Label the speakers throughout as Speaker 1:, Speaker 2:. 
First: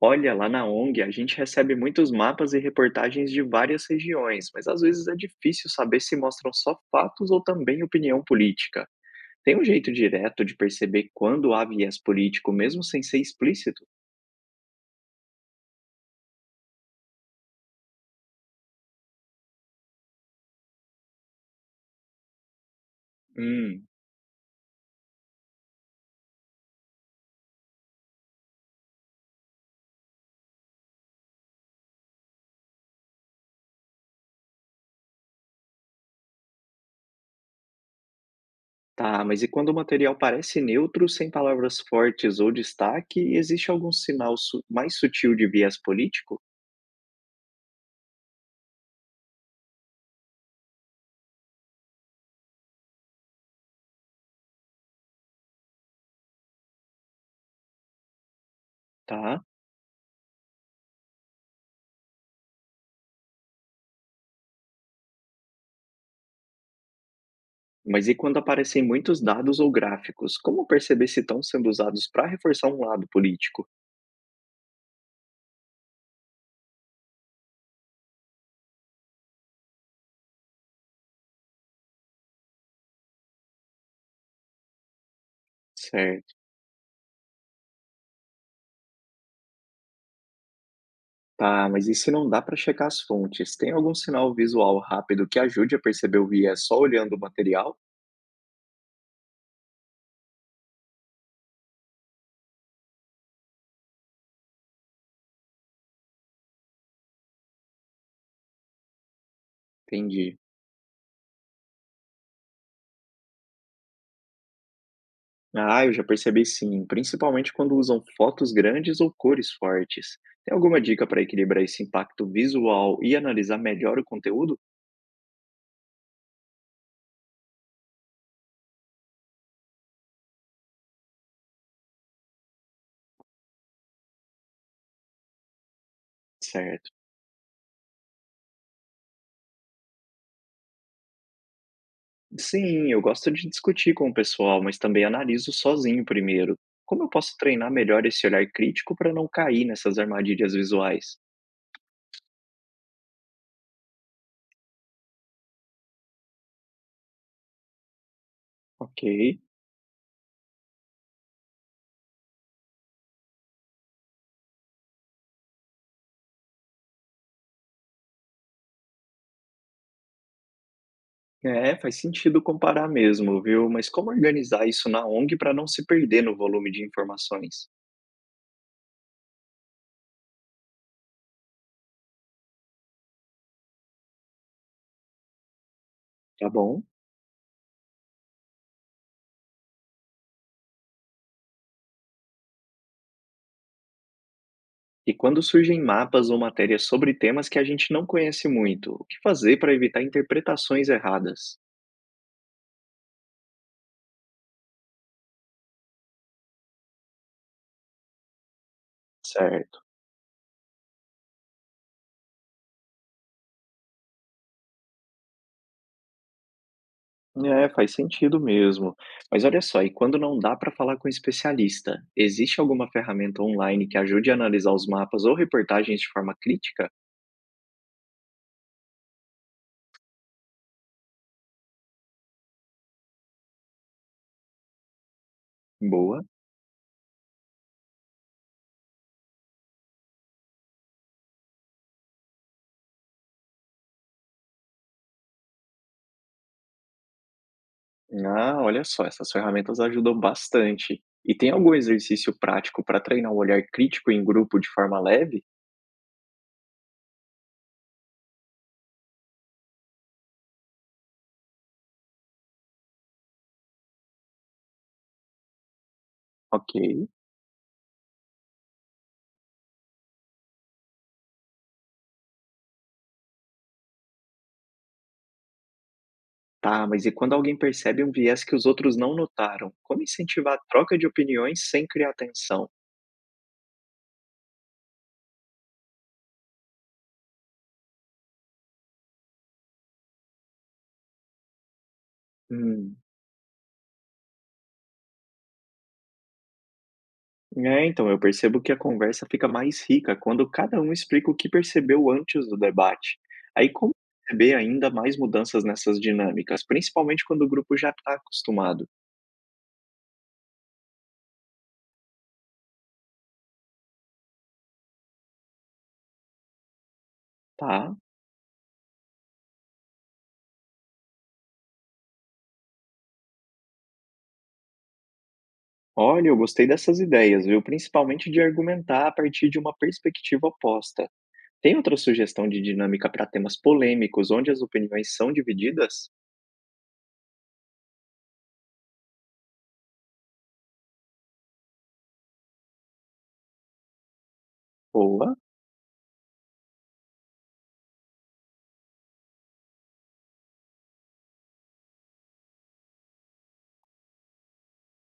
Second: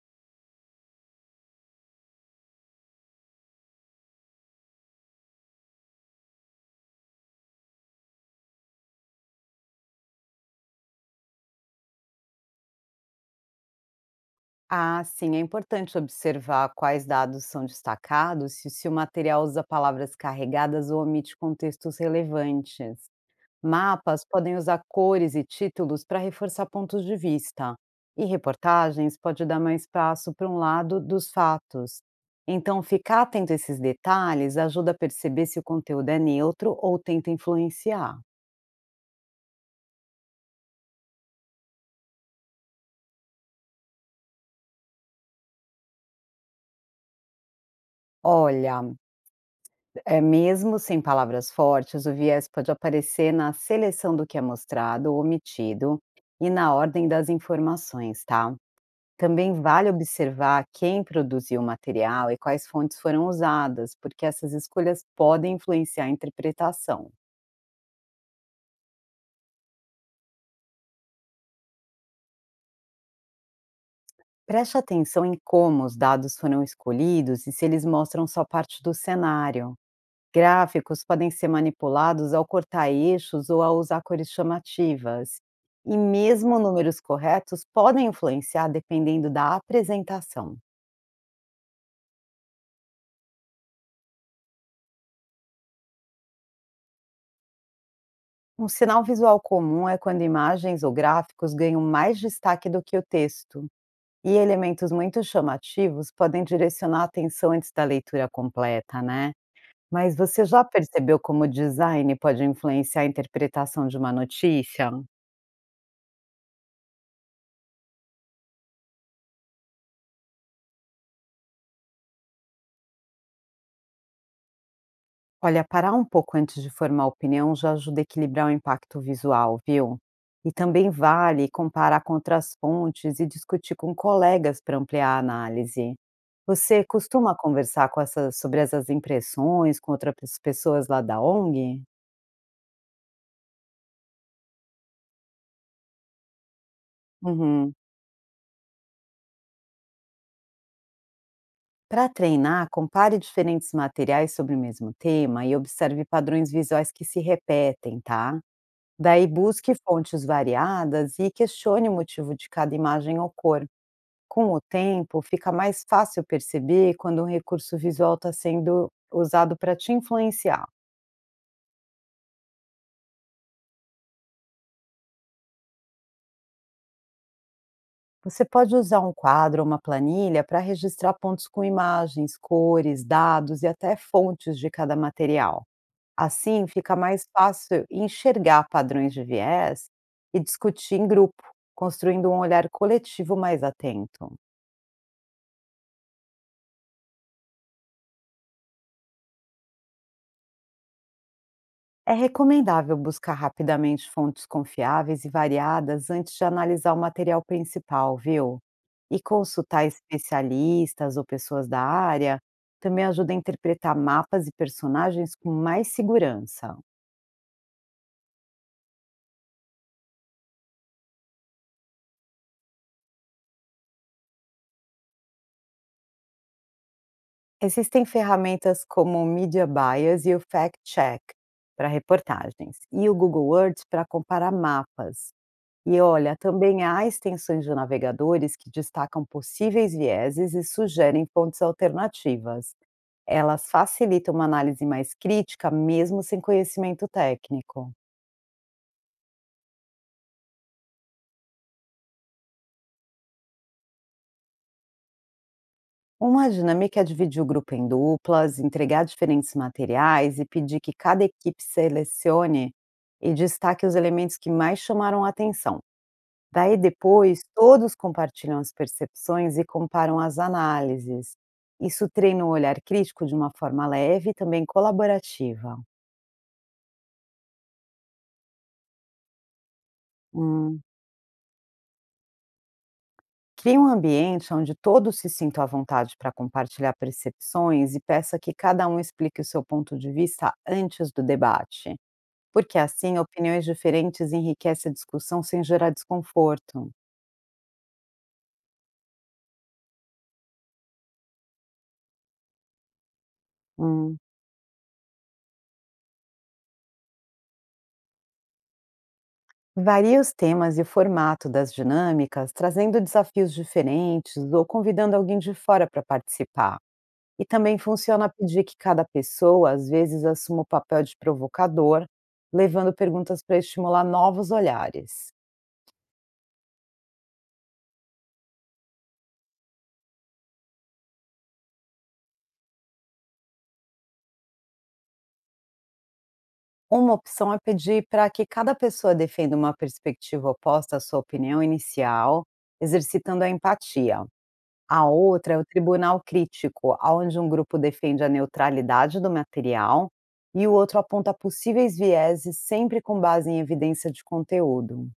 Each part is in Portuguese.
Speaker 1: Olha, lá na ONG a gente recebe muitos mapas e reportagens de várias regiões, mas às vezes é difícil saber se mostram só fatos ou também opinião política. Tem um jeito direto de perceber quando há viés político, mesmo sem ser explícito?
Speaker 2: Ah, sim, é importante observar quais dados são destacados e se o material usa palavras carregadas ou omite contextos relevantes.
Speaker 1: Hum,
Speaker 2: Mapas podem usar cores e títulos para reforçar pontos de vista, e reportagens pode dar mais espaço para um lado dos fatos. Então, ficar atento a esses detalhes ajuda a perceber se o conteúdo é neutro ou tenta influenciar.
Speaker 1: tá, mas e quando o material parece neutro, sem palavras fortes ou destaque, existe algum sinal mais sutil de viés político?
Speaker 2: Olha, é, mesmo sem palavras fortes, o viés pode aparecer na seleção do que é mostrado ou omitido e na ordem das informações, tá?
Speaker 1: Tá.
Speaker 2: Também vale observar quem produziu o material e quais fontes foram usadas, porque essas escolhas podem influenciar a interpretação.
Speaker 1: Mas e quando aparecem muitos dados ou gráficos? Como perceber se estão sendo usados para reforçar um lado político?
Speaker 2: Preste atenção em como os dados foram escolhidos e se eles mostram só parte do cenário. Gráficos podem ser manipulados ao cortar eixos ou a usar cores chamativas. E
Speaker 1: Certo.
Speaker 2: mesmo números corretos podem influenciar dependendo da apresentação.
Speaker 1: Tá, mas e se não dá para checar as fontes? Tem algum sinal visual rápido que ajude a perceber o viés só olhando o material?
Speaker 2: Um sinal visual comum é quando imagens ou gráficos ganham mais destaque do que o texto, e elementos muito chamativos podem direcionar a atenção antes da leitura completa, né? Mas
Speaker 1: Entendi.
Speaker 2: você já percebeu como o design pode influenciar a interpretação de uma notícia?
Speaker 1: Ah, eu já percebi sim, principalmente quando usam fotos grandes ou cores fortes. Tem alguma dica para equilibrar esse impacto visual e analisar melhor o conteúdo?
Speaker 2: Olha, parar um pouco antes de formar opinião já ajuda a equilibrar o impacto visual, viu? E também vale comparar com outras fontes e discutir com colegas para ampliar a análise. Você
Speaker 1: Certo.
Speaker 2: costuma conversar com essas, sobre essas impressões com outras pessoas lá da ONG?
Speaker 1: Sim, eu gosto de discutir com o pessoal, mas também analiso sozinho primeiro. Como eu posso treinar
Speaker 2: Uhum.
Speaker 1: melhor esse olhar crítico para não cair nessas armadilhas visuais?
Speaker 2: Para treinar, compare diferentes materiais sobre o mesmo tema e observe padrões visuais que se repetem, tá?
Speaker 1: Ok.
Speaker 2: Daí busque fontes variadas e questione o motivo de cada imagem ou cor. Com o tempo, fica mais fácil perceber quando um recurso visual está sendo usado para te influenciar.
Speaker 1: É, faz sentido comparar mesmo, viu? Mas como organizar isso na ONG para não se perder no volume de informações?
Speaker 2: Você pode usar um quadro ou uma planilha para registrar pontos com imagens, cores, dados e até fontes de cada material.
Speaker 1: Tá
Speaker 2: Assim,
Speaker 1: bom?
Speaker 2: fica mais fácil enxergar padrões de viés e discutir em grupo, construindo um olhar coletivo mais atento.
Speaker 1: E quando surgem mapas ou matérias sobre temas que a gente não conhece muito, o que fazer para evitar interpretações erradas?
Speaker 2: É recomendável buscar rapidamente fontes confiáveis e variadas antes de analisar o material principal, viu? E
Speaker 1: Certo.
Speaker 2: consultar especialistas ou pessoas da área também ajuda a interpretar mapas e personagens com mais segurança.
Speaker 1: É, faz sentido mesmo. Mas olha só, e quando não dá para falar com especialista, existe alguma ferramenta online que ajude a analisar os mapas ou reportagens de forma crítica?
Speaker 2: Existem ferramentas como o Media Bias e o Fact Check para reportagens, e o Google Words para comparar mapas. E
Speaker 1: Boa.
Speaker 2: olha, também há extensões de navegadores que destacam possíveis vieses e sugerem fontes alternativas. Elas facilitam uma análise mais crítica, mesmo sem conhecimento técnico.
Speaker 1: Ah, olha só, essas ferramentas ajudam bastante. E tem algum exercício prático para treinar um olhar crítico em grupo de forma leve?
Speaker 2: Uma dinâmica é dividir o grupo em duplas, entregar diferentes materiais e pedir que cada equipe selecione e destaque os elementos que mais chamaram a atenção.
Speaker 1: Ok.
Speaker 2: Daí depois, todos compartilham as percepções e comparam as análises. Isso treina o olhar crítico de uma forma leve e também colaborativa.
Speaker 1: Tá, mas e quando alguém percebe um viés que os outros não notaram? Como incentivar a
Speaker 2: Hum.
Speaker 1: troca de opiniões sem criar tensão?
Speaker 2: Crie um ambiente onde todos se sintam à vontade para compartilhar percepções e peça que cada um explique o seu ponto de vista antes do debate, porque
Speaker 1: Hum.
Speaker 2: assim opiniões diferentes enriquecem a discussão sem gerar desconforto.
Speaker 1: É, então, eu percebo que a conversa fica mais rica quando cada um explica o que percebeu antes do debate. Aí, como
Speaker 2: Hum.
Speaker 1: perceber ainda mais mudanças nessas dinâmicas, principalmente quando o grupo já está acostumado?
Speaker 2: Varie os temas e o formato das dinâmicas, trazendo desafios diferentes ou convidando alguém de fora para participar. E também
Speaker 1: Tá.
Speaker 2: funciona pedir que cada pessoa, às vezes, assuma o papel de provocador, levando perguntas para estimular novos olhares.
Speaker 1: Olha, eu gostei dessas ideias, viu? Principalmente de argumentar a partir de uma perspectiva oposta. Tem outra sugestão de dinâmica para temas polêmicos, onde as opiniões são divididas?
Speaker 2: Uma opção é pedir para que cada pessoa defenda uma perspectiva oposta à sua opinião inicial, exercitando a empatia. A
Speaker 1: Boa!
Speaker 2: outra é o tribunal crítico, onde um grupo defende a neutralidade do material e o outro aponta possíveis vieses, sempre com base em evidência de conteúdo.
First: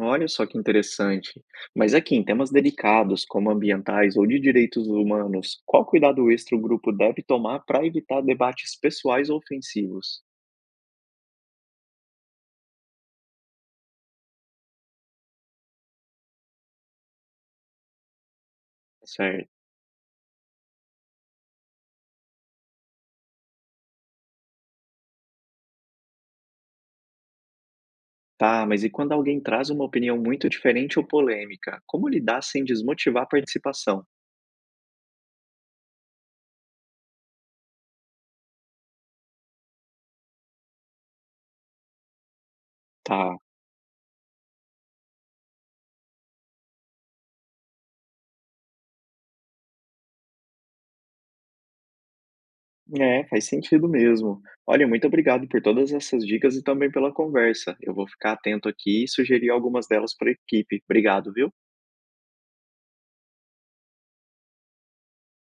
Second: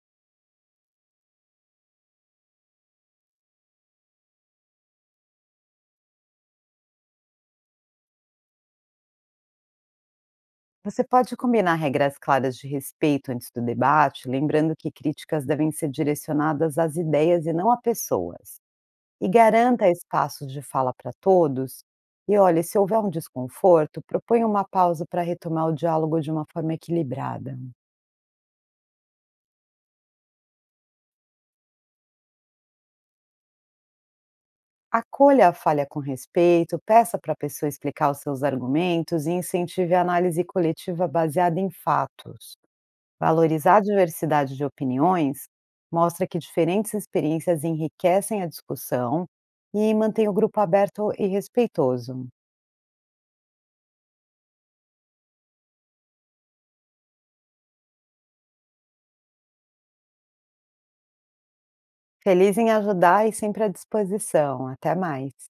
Speaker 1: Olha só que interessante. Mas aqui, em temas delicados, como ambientais ou de direitos humanos, qual cuidado extra o grupo deve tomar para evitar debates pessoais ou ofensivos?
Speaker 2: Você pode combinar regras claras de respeito antes do debate, lembrando que críticas devem ser direcionadas às ideias e não a pessoas. E
Speaker 1: Certo.
Speaker 2: garanta espaços de fala para todos. E olha, se houver um desconforto, proponha uma pausa para retomar o diálogo de uma forma equilibrada.
Speaker 1: Tá, mas e quando alguém traz uma opinião muito diferente ou polêmica? Como lidar sem desmotivar a participação?
Speaker 2: Acolha a falha com respeito, peça para a pessoa explicar os seus argumentos e incentive a análise coletiva baseada em fatos.
Speaker 1: Tá.
Speaker 2: Valorizar a diversidade de opiniões mostra que diferentes experiências enriquecem a discussão e mantém o grupo aberto e respeitoso.
Speaker 1: É, faz sentido mesmo. Olha, muito obrigado por todas essas dicas e também pela conversa. Eu vou ficar atento aqui e sugerir algumas delas para a equipe. Obrigado, viu?
Speaker 2: Feliz em ajudar e sempre à disposição. Até mais.